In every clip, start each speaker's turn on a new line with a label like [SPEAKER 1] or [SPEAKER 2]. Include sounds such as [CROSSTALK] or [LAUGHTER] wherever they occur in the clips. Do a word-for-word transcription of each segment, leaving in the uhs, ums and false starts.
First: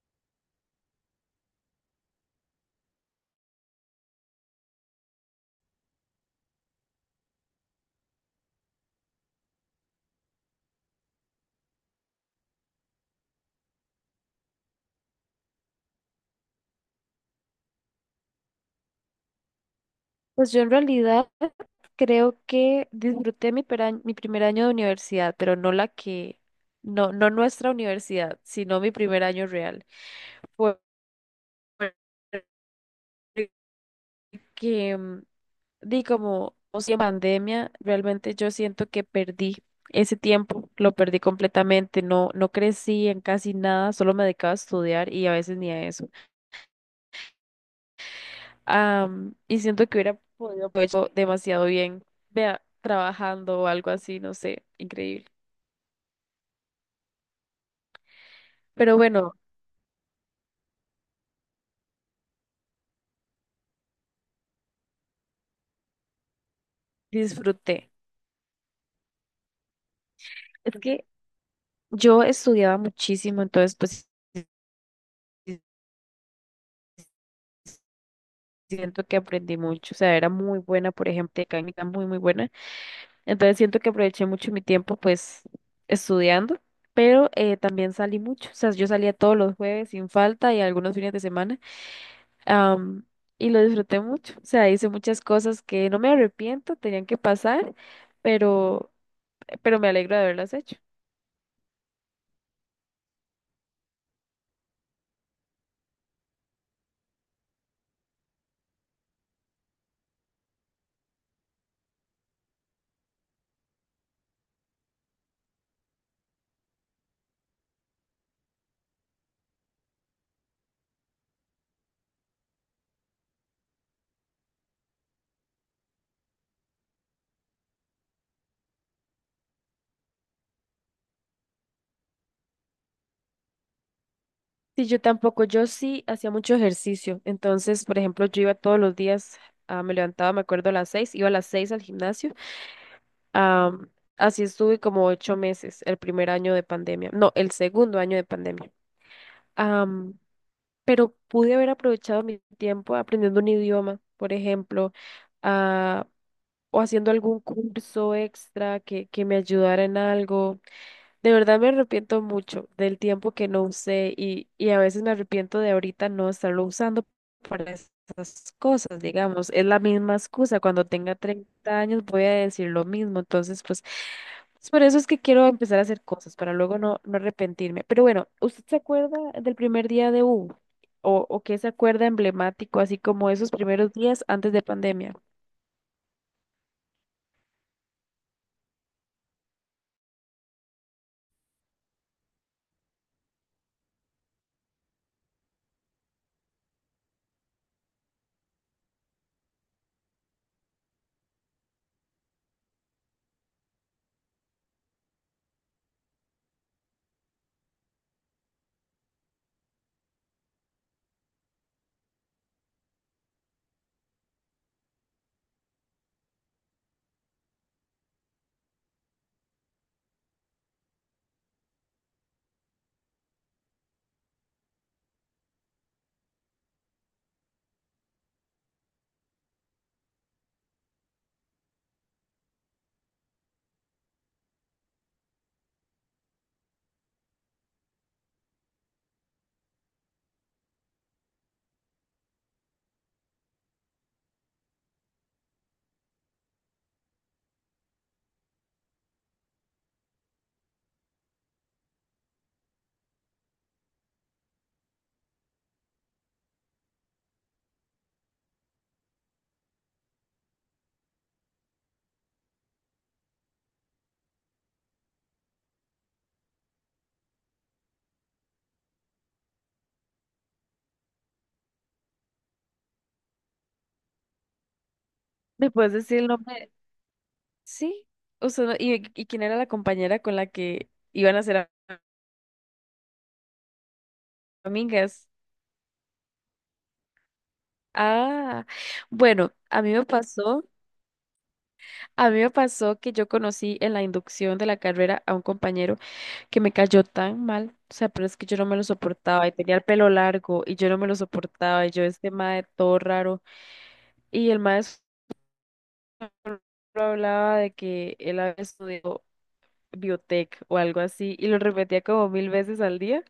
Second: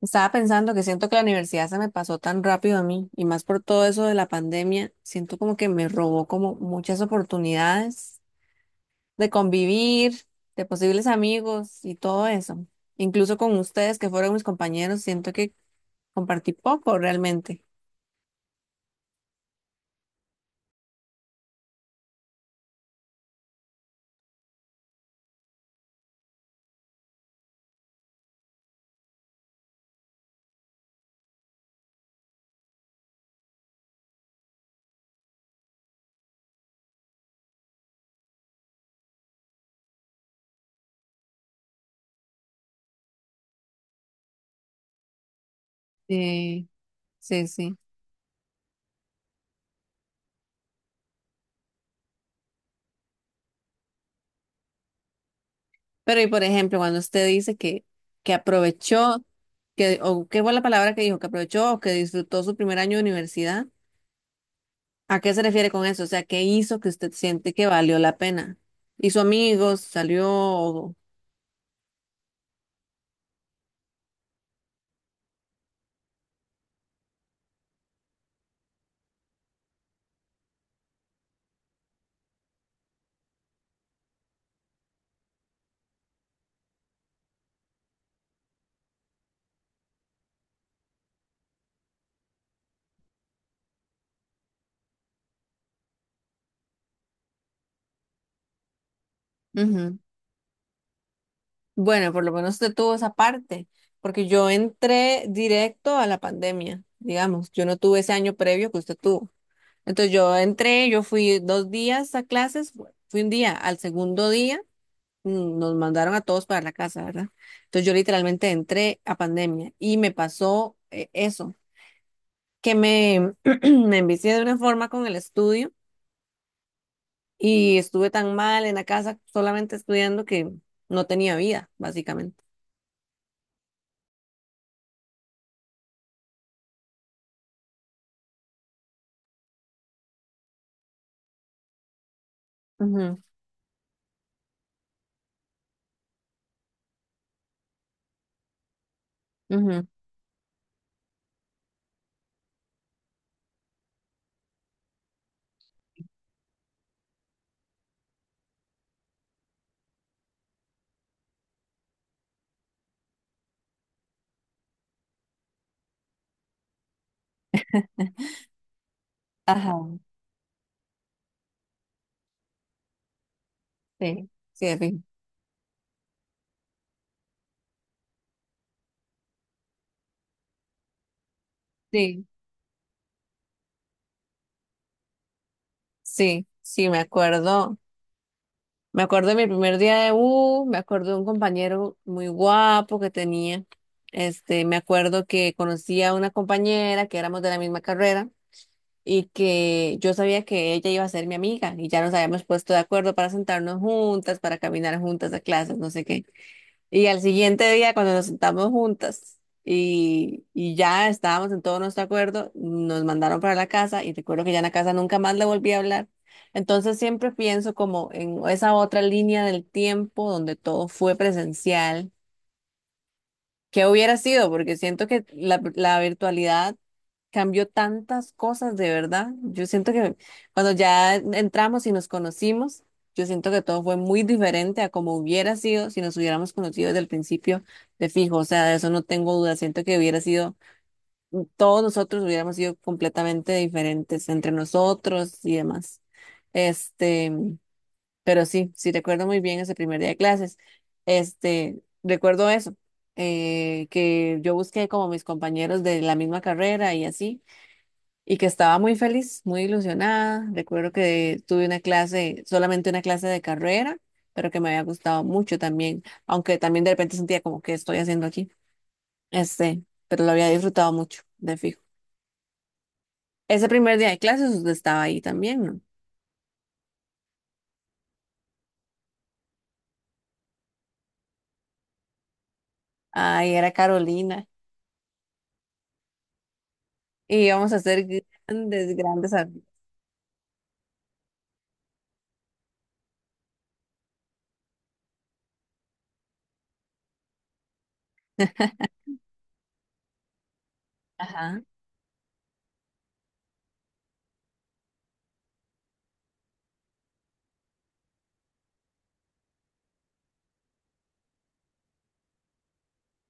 [SPEAKER 1] Estaba pensando que siento que la universidad se me pasó tan rápido a mí y más por todo eso de la pandemia, siento como que me robó como muchas oportunidades de convivir, de posibles amigos y todo eso. Incluso con ustedes que fueron mis compañeros, siento que compartí poco realmente.
[SPEAKER 2] Pues yo en realidad creo que disfruté mi, pera- mi primer año de universidad, pero no la que, no, no nuestra universidad, sino mi primer año real. Fue que, mm, di como, o sea, pandemia, realmente yo siento que perdí ese tiempo, lo perdí completamente, no, no crecí en casi nada, solo me dedicaba a estudiar y a veces ni a eso.
[SPEAKER 1] Sí, sí, sí.
[SPEAKER 2] Am, y siento que hubiera podido haber hecho demasiado bien, vea, trabajando o algo así, no sé, increíble.
[SPEAKER 1] Pero y por ejemplo, cuando usted dice que, que
[SPEAKER 2] Pero
[SPEAKER 1] aprovechó,
[SPEAKER 2] bueno,
[SPEAKER 1] que, o qué fue la palabra que dijo, que aprovechó o que disfrutó su primer año de universidad. ¿A qué se refiere con eso? O sea, ¿qué hizo que usted siente que
[SPEAKER 2] disfruté.
[SPEAKER 1] valió la pena? ¿Hizo amigos? ¿Salió?
[SPEAKER 2] Es
[SPEAKER 1] o-
[SPEAKER 2] que yo estudiaba muchísimo, entonces pues sí, siento que aprendí mucho. O sea, era muy buena, por ejemplo, mecánica muy, muy buena. Entonces siento que aproveché mucho mi tiempo pues estudiando, pero eh, también salí mucho. O sea, yo salía todos los jueves sin falta y algunos fines de semana. am, y lo disfruté mucho. O sea, hice muchas cosas que no me arrepiento, tenían que pasar, pero, pero me
[SPEAKER 1] Ujú.
[SPEAKER 2] alegro de haberlas hecho.
[SPEAKER 1] Bueno, por lo menos usted tuvo esa parte, porque yo entré directo a la pandemia, digamos, yo no tuve ese año previo que usted tuvo. Entonces yo entré, yo fui dos días a clases, fu- fui un día, al segundo día mm, nos mandaron a todos para la casa, ¿verdad? Entonces yo literalmente entré a pandemia y me pasó eh, eso, que me, [CLEARS THROAT] me envicié de una forma con el estudio. Y estuve tan mal en la casa solamente estudiando que no tenía vida, básicamente.
[SPEAKER 2] Sí, yo tampoco, yo sí hacía mucho ejercicio. Entonces, por ejemplo, yo iba todos los días, ah, me levantaba, me acuerdo, a las seis, iba a las seis al gimnasio.
[SPEAKER 1] Ujú,
[SPEAKER 2] Ah, así estuve como ocho meses, el primer año de pandemia, no, el segundo año de pandemia.
[SPEAKER 1] ujú.
[SPEAKER 2] Ah, pero pude haber aprovechado mi tiempo aprendiendo un idioma, por ejemplo, ah, o haciendo algún curso extra que, que me ayudara en algo. De verdad me arrepiento mucho del tiempo que no usé y, y a veces me arrepiento de ahorita no estarlo usando para esas cosas, digamos. Es
[SPEAKER 1] Ajá,
[SPEAKER 2] la misma excusa. Cuando tenga treinta años voy a decir lo mismo. Entonces, pues,
[SPEAKER 1] sí, sí,
[SPEAKER 2] es
[SPEAKER 1] de
[SPEAKER 2] por
[SPEAKER 1] fijo.
[SPEAKER 2] eso es que quiero empezar a hacer cosas para luego no, no arrepentirme. Pero bueno, ¿usted se acuerda del primer día de U? ¿O, o qué se acuerda
[SPEAKER 1] Sí,
[SPEAKER 2] emblemático, así como esos primeros días antes de pandemia?
[SPEAKER 1] sí, sí, me acuerdo. Me acuerdo de mi primer día de U, me acuerdo de un compañero muy guapo que tenía. Este, me acuerdo que conocí a una compañera que éramos de la misma carrera y que yo sabía que ella iba a ser mi amiga y ya nos habíamos puesto de acuerdo para sentarnos juntas, para caminar juntas a clases, no sé qué. Y al siguiente día, cuando nos sentamos juntas y, y ya estábamos en todo nuestro acuerdo, nos mandaron para la casa y recuerdo que ya en la casa nunca más le volví a hablar. Entonces siempre pienso como en esa otra línea del tiempo donde todo fue presencial. ¿Qué hubiera sido? Porque siento que la, la virtualidad cambió tantas cosas, de verdad. Yo siento que cuando ya entramos y nos conocimos, yo siento que todo fue muy diferente a como hubiera sido si nos hubiéramos conocido desde el principio de fijo. O sea, de eso no tengo duda. Siento que hubiera sido, todos nosotros hubiéramos sido completamente diferentes entre nosotros y demás. Este, pero sí, sí recuerdo muy bien ese primer día de clases. Este, recuerdo eso. Eh, que yo busqué como mis compañeros de la misma carrera y así, y que estaba muy feliz, muy ilusionada. Recuerdo que tuve una clase, solamente una clase de carrera, pero que me había gustado mucho también, aunque también de repente sentía como que estoy haciendo aquí. Este, pero lo había disfrutado mucho, de fijo. Ese primer día de clases usted estaba ahí también,
[SPEAKER 2] ¿Me
[SPEAKER 1] ¿no?
[SPEAKER 2] puedes decir el nombre? Sí. O sea, ¿y, y quién era la compañera con la que iban a hacer?
[SPEAKER 1] Ay, era Carolina.
[SPEAKER 2] Amigas.
[SPEAKER 1] Y íbamos a hacer
[SPEAKER 2] Ah,
[SPEAKER 1] grandes, grandes. ar-
[SPEAKER 2] bueno, a mí me pasó, a mí me pasó que yo conocí en la inducción de la carrera a un compañero que me cayó tan mal, o sea, pero es que yo no me lo
[SPEAKER 1] [LAUGHS]
[SPEAKER 2] soportaba y tenía el pelo largo y yo no me lo
[SPEAKER 1] Ajá.
[SPEAKER 2] soportaba y yo este mae todo raro y el maestro hablaba de que él había estudiado biotech o algo así y lo repetía como mil veces al día.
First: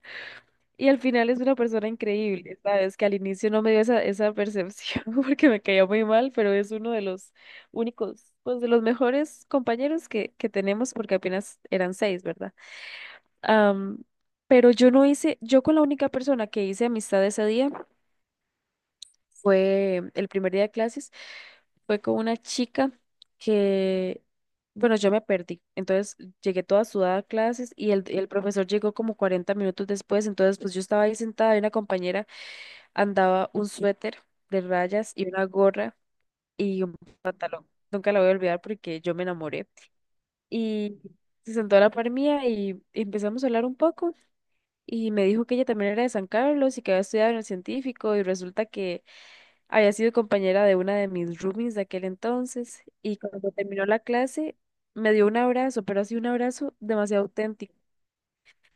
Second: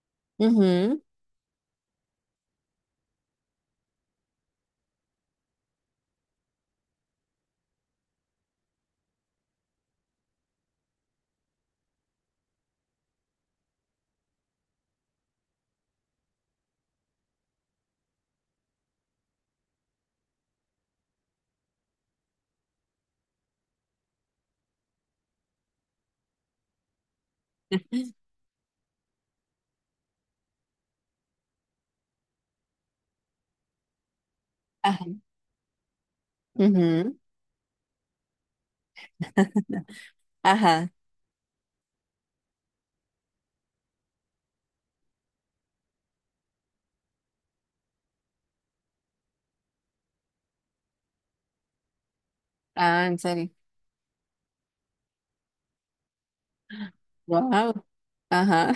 [SPEAKER 2] Y al
[SPEAKER 1] Ujú.
[SPEAKER 2] final es una persona increíble, ¿sabes? Que al inicio no me dio esa, esa percepción [LAUGHS] porque me caía muy mal, pero es uno de los únicos, pues de los mejores compañeros que, que tenemos porque apenas eran seis, ¿verdad? Am, pero yo no hice, yo con la única persona que hice amistad ese día fue el primer día de clases, fue con una chica que, bueno, yo me perdí. Entonces llegué toda sudada a clases y el, el profesor llegó como cuarenta minutos después, entonces pues yo estaba ahí sentada y una compañera andaba un suéter de
[SPEAKER 1] Ajá.
[SPEAKER 2] rayas y una gorra y un
[SPEAKER 1] Ujú.
[SPEAKER 2] pantalón. Nunca la voy a olvidar porque yo me enamoré.
[SPEAKER 1] [LAUGHS] Ajá.
[SPEAKER 2] Y se sentó a la par mía y empezamos a hablar un poco. Y me dijo que ella también era de San Carlos y que había estudiado en el científico. Y resulta que había sido compañera de una de mis roomies de aquel entonces.
[SPEAKER 1] Ah,
[SPEAKER 2] Y
[SPEAKER 1] en serio.
[SPEAKER 2] cuando terminó la clase, me dio un abrazo, pero así un abrazo demasiado
[SPEAKER 1] Wow.
[SPEAKER 2] auténtico.
[SPEAKER 1] Ajá.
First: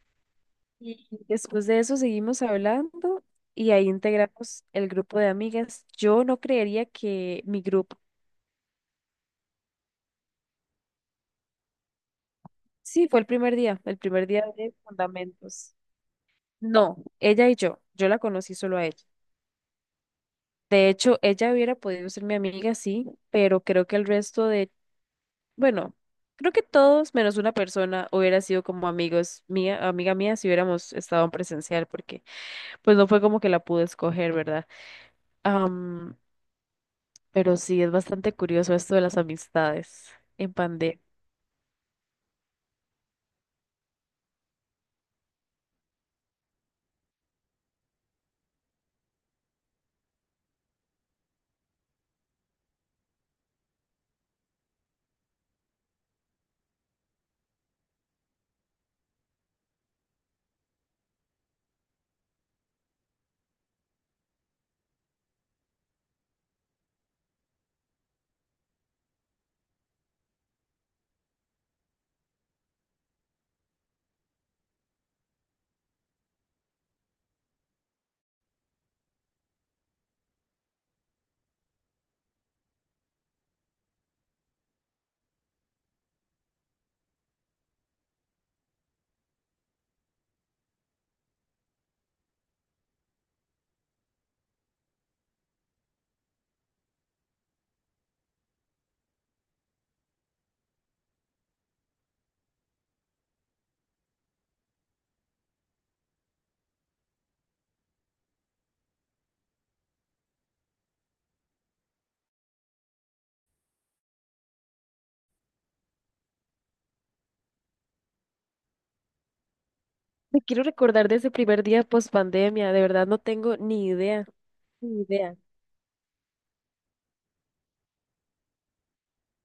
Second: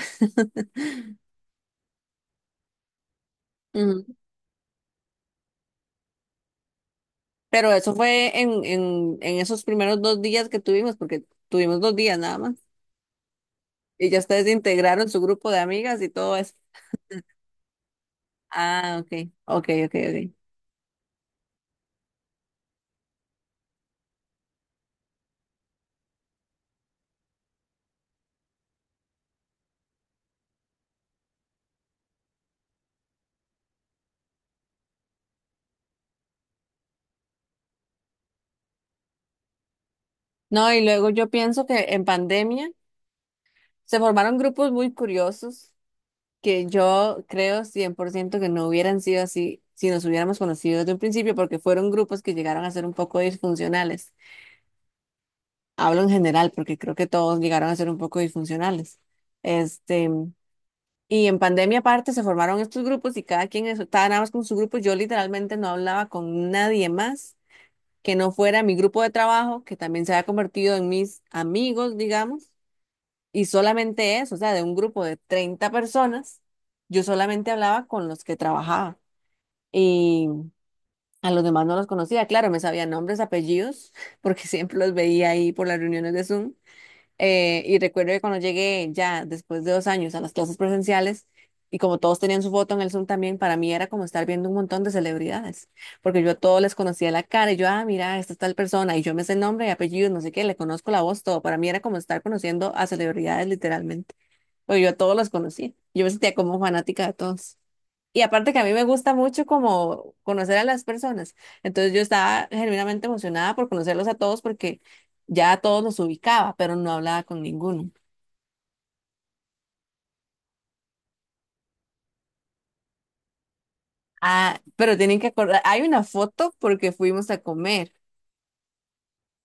[SPEAKER 2] Y
[SPEAKER 1] [LAUGHS]
[SPEAKER 2] después de eso seguimos hablando y ahí
[SPEAKER 1] Ujú.
[SPEAKER 2] integramos el grupo de amigas. Yo no creería que mi
[SPEAKER 1] Pero eso
[SPEAKER 2] grupo,
[SPEAKER 1] fue en, en, en esos primeros dos días que tuvimos, porque tuvimos dos días nada más.
[SPEAKER 2] sí, fue el primer día, el
[SPEAKER 1] Y ya
[SPEAKER 2] primer día
[SPEAKER 1] ustedes
[SPEAKER 2] de
[SPEAKER 1] integraron su grupo de
[SPEAKER 2] Fundamentos.
[SPEAKER 1] amigas y todo eso.
[SPEAKER 2] No, ella y yo, yo la conocí solo a
[SPEAKER 1] Ah,
[SPEAKER 2] ella.
[SPEAKER 1] ok, ok, ok, ok.
[SPEAKER 2] De hecho, ella hubiera podido ser mi amiga, sí, pero creo que el resto de, bueno, creo que todos menos una persona hubiera sido como amigos mía, amiga mía si hubiéramos estado en presencial, porque pues no fue como que la pude escoger, ¿verdad? Pero sí, es bastante curioso esto de las amistades en
[SPEAKER 1] No, y
[SPEAKER 2] pandemia.
[SPEAKER 1] luego yo pienso que en pandemia se formaron grupos muy curiosos que yo creo cien por ciento que no hubieran sido así si nos hubiéramos conocido desde un principio, porque fueron grupos que llegaron a ser un poco disfuncionales. Hablo en general, porque creo que todos llegaron a ser un poco disfuncionales. Este. Y en pandemia aparte se formaron estos grupos y cada quien es- estaba nada más con su grupo. Yo literalmente no hablaba con nadie más que no fuera mi grupo de trabajo, que también se había convertido en mis amigos, digamos, y solamente eso, o sea, de un grupo de treinta personas, yo solamente hablaba con los que trabajaba y a los demás no los conocía. Claro, me sabía nombres, apellidos, [LAUGHS] porque siempre los veía ahí por las reuniones de Zoom. Eh, y recuerdo que cuando llegué ya después de dos años a las clases presenciales, y como todos tenían su foto en el Zoom también, para mí era como estar viendo un montón de celebridades, porque yo a todos les conocía la cara, y yo, ah, mira, esta es tal persona, y yo me sé el nombre y apellido, no sé qué, le conozco la voz, todo. Para mí era como estar conociendo a celebridades literalmente, porque yo a todos los conocí, yo me sentía como fanática de todos. Y aparte que a mí me gusta mucho como conocer a las personas. Entonces yo estaba genuinamente emocionada por conocerlos a todos porque ya a todos los ubicaba, pero no hablaba con ninguno.
[SPEAKER 2] Me quiero recordar de ese primer día post pandemia. De verdad no tengo ni idea,
[SPEAKER 1] Ah, pero
[SPEAKER 2] ni
[SPEAKER 1] tienen que
[SPEAKER 2] idea.
[SPEAKER 1] acordar, hay una foto porque fuimos a comer.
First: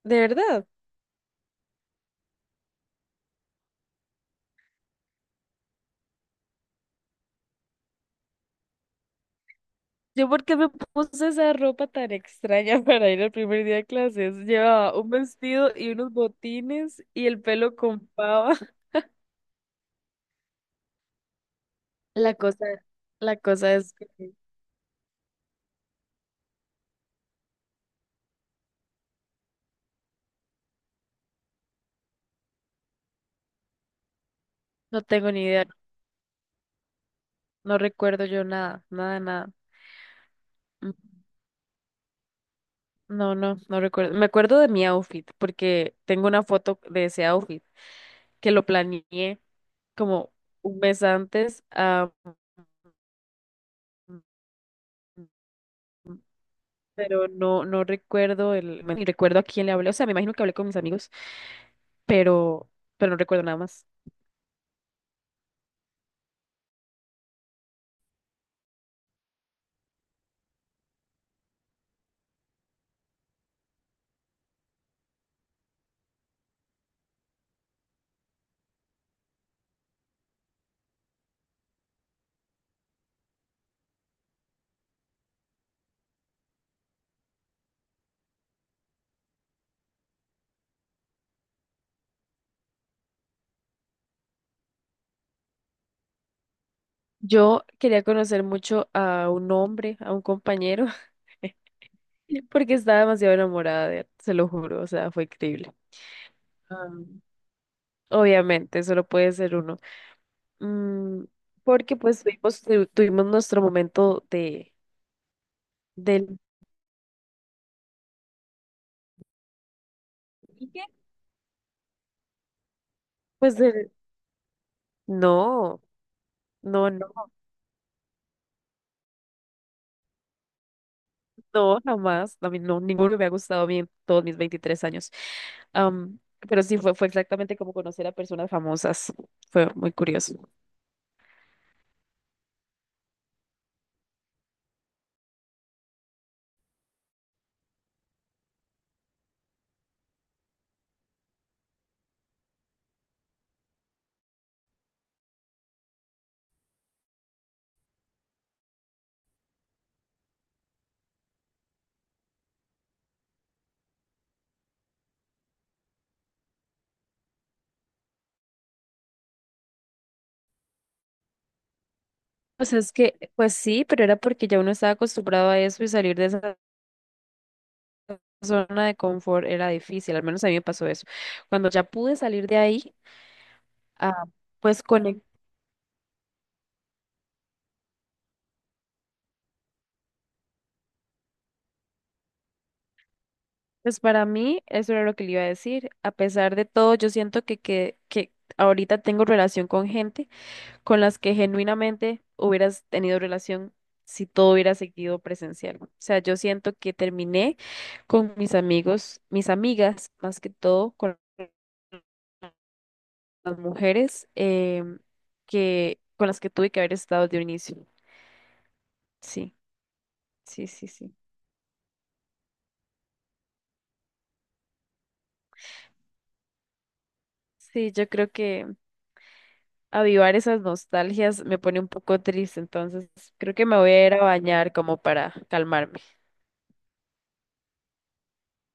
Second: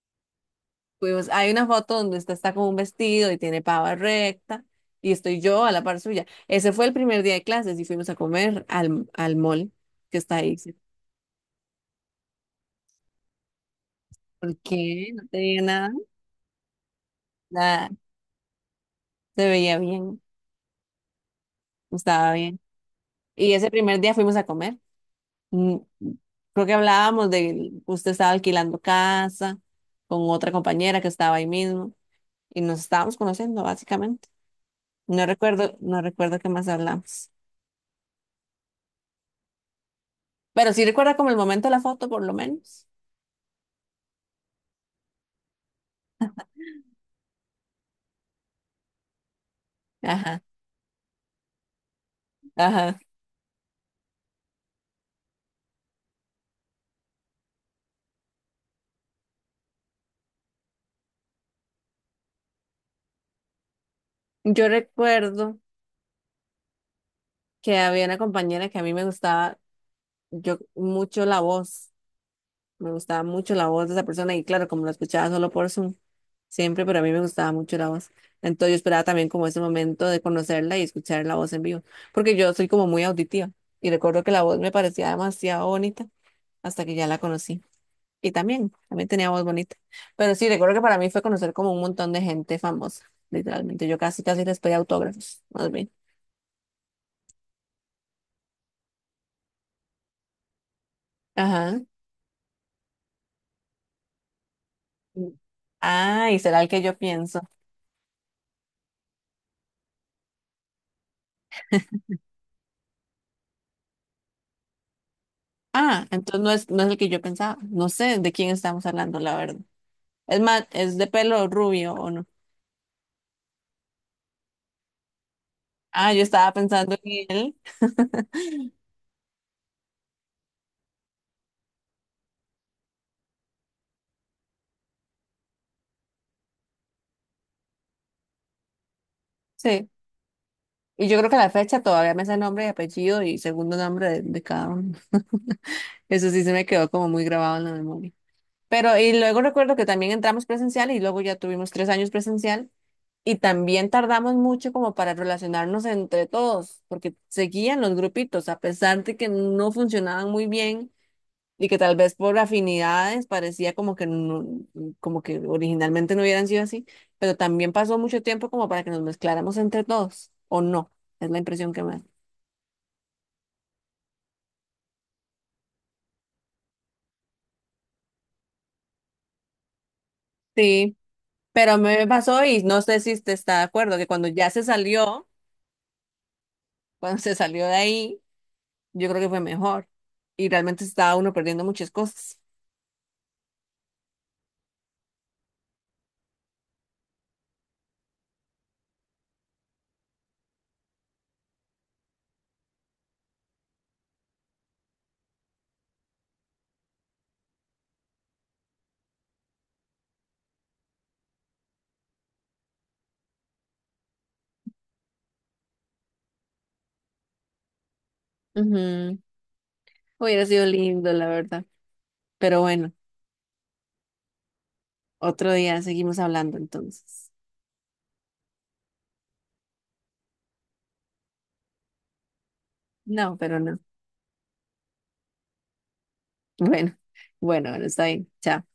[SPEAKER 2] De verdad.
[SPEAKER 1] Fuimos, hay una foto donde usted está con un vestido y tiene pava recta y estoy yo a la par suya. Ese fue el primer día de clases y fuimos a comer al, al mall que
[SPEAKER 2] ¿Yo
[SPEAKER 1] está
[SPEAKER 2] por qué
[SPEAKER 1] ahí.
[SPEAKER 2] me
[SPEAKER 1] Sí.
[SPEAKER 2] puse esa ropa tan extraña [LAUGHS] para ir al primer día de clases?
[SPEAKER 1] ¿Por
[SPEAKER 2] Llevaba un
[SPEAKER 1] qué? No te dije
[SPEAKER 2] vestido y
[SPEAKER 1] nada.
[SPEAKER 2] unos botines y el pelo
[SPEAKER 1] Nada,
[SPEAKER 2] con pava. [LAUGHS]
[SPEAKER 1] se veía bien, estaba
[SPEAKER 2] La
[SPEAKER 1] bien.
[SPEAKER 2] cosa, la
[SPEAKER 1] Y ese
[SPEAKER 2] cosa es
[SPEAKER 1] primer
[SPEAKER 2] que
[SPEAKER 1] día fuimos a comer. Mm, Creo que hablábamos de que usted estaba alquilando casa con otra compañera que estaba ahí mismo y nos estábamos conociendo básicamente.
[SPEAKER 2] no
[SPEAKER 1] No
[SPEAKER 2] tengo ni idea.
[SPEAKER 1] recuerdo, no recuerdo qué más hablamos.
[SPEAKER 2] No recuerdo yo nada, nada, nada.
[SPEAKER 1] Pero sí
[SPEAKER 2] Mm.
[SPEAKER 1] recuerda como el momento de la foto, por lo menos.
[SPEAKER 2] No, no, no recuerdo. Me acuerdo de mi outfit porque tengo una foto de ese outfit que lo planeé como
[SPEAKER 1] Ajá,
[SPEAKER 2] un mes antes, ah,
[SPEAKER 1] ajá.
[SPEAKER 2] pero no, no recuerdo el, ni recuerdo a quién le hablé. O sea, me imagino que hablé con mis amigos, pero, pero no recuerdo nada más.
[SPEAKER 1] Yo recuerdo que había una compañera que a mí me gustaba yo mucho la voz. Me gustaba mucho la voz de esa persona y claro, como la escuchaba solo por Zoom, siempre, pero a mí me gustaba mucho la voz. Entonces yo esperaba también como ese momento de conocerla y escuchar la voz en vivo, porque yo soy como muy auditiva y recuerdo que la voz me parecía demasiado bonita hasta que ya la conocí. Y también, también tenía voz bonita. Pero sí, recuerdo que para mí fue conocer como un montón de gente famosa, literalmente. Yo casi, casi les pedí autógrafos, más bien.
[SPEAKER 2] Yo quería conocer mucho a un hombre, a un compañero, [LAUGHS]
[SPEAKER 1] Ajá.
[SPEAKER 2] porque estaba demasiado enamorada de él, se lo juro, o sea, fue increíble.
[SPEAKER 1] Ah, y será el que yo
[SPEAKER 2] Am,
[SPEAKER 1] pienso.
[SPEAKER 2] obviamente, solo puede ser uno. Mm, porque pues tuvimos, tu- tuvimos nuestro momento de,
[SPEAKER 1] Ah,
[SPEAKER 2] del...
[SPEAKER 1] entonces no es, no es el que yo pensaba. No sé de quién estamos hablando, la verdad. Es más,
[SPEAKER 2] ¿Y qué?
[SPEAKER 1] es de pelo rubio o no.
[SPEAKER 2] Pues del... No.
[SPEAKER 1] Ah, yo estaba
[SPEAKER 2] No,
[SPEAKER 1] pensando
[SPEAKER 2] no,
[SPEAKER 1] en él.
[SPEAKER 2] no, jamás. A mí no, ninguno me ha gustado a mí en todos mis veintitrés años. Am, pero sí, fue, fue exactamente como conocer a personas famosas. Fue
[SPEAKER 1] Sí.
[SPEAKER 2] muy curioso.
[SPEAKER 1] Y yo creo que a la fecha todavía me sé nombre y apellido y segundo nombre de, de cada uno. [LAUGHS] Eso sí se me quedó como muy grabado en la memoria. Pero, y luego recuerdo que también entramos presencial y luego ya tuvimos tres años presencial y también tardamos mucho como para relacionarnos entre todos, porque seguían los grupitos, a pesar de que no funcionaban muy bien y que tal vez por afinidades parecía como que no- como que originalmente no hubieran sido así, pero también pasó mucho tiempo como para que nos mezcláramos entre todos, o no, es la impresión que me da.
[SPEAKER 2] O sea, es que, pues sí, pero era porque ya uno estaba acostumbrado a eso y salir de esa zona de confort era difícil. Al menos a mí me pasó
[SPEAKER 1] Sí,
[SPEAKER 2] eso. Cuando
[SPEAKER 1] pero
[SPEAKER 2] ya
[SPEAKER 1] me
[SPEAKER 2] pude
[SPEAKER 1] pasó
[SPEAKER 2] salir de
[SPEAKER 1] y no
[SPEAKER 2] ahí,
[SPEAKER 1] sé si usted está de acuerdo, que
[SPEAKER 2] ah,
[SPEAKER 1] cuando ya se
[SPEAKER 2] pues conecté.
[SPEAKER 1] salió, [LAUGHS] cuando se salió de ahí, yo creo que fue mejor y realmente estaba uno perdiendo muchas cosas.
[SPEAKER 2] Pues para mí, eso era lo que le iba a decir. A pesar de todo, yo siento que, que, que ahorita tengo relación con gente con las que genuinamente hubieras tenido relación si todo hubiera seguido presencial. O sea, yo siento que terminé con mis amigos, mis amigas, más que todo, con las mujeres em, que, con las que tuve que haber estado de un inicio.
[SPEAKER 1] Ujú,
[SPEAKER 2] Sí,
[SPEAKER 1] hubiera sido
[SPEAKER 2] sí, sí,
[SPEAKER 1] lindo,
[SPEAKER 2] sí.
[SPEAKER 1] la verdad. Pero bueno, otro día seguimos hablando entonces.
[SPEAKER 2] Sí, yo creo que avivar esas nostalgias me pone un poco triste, entonces
[SPEAKER 1] No,
[SPEAKER 2] creo
[SPEAKER 1] pero
[SPEAKER 2] que me
[SPEAKER 1] no.
[SPEAKER 2] voy a ir a bañar como para calmarme.
[SPEAKER 1] [LAUGHS] Bueno, bueno, bueno, está bien. Chao.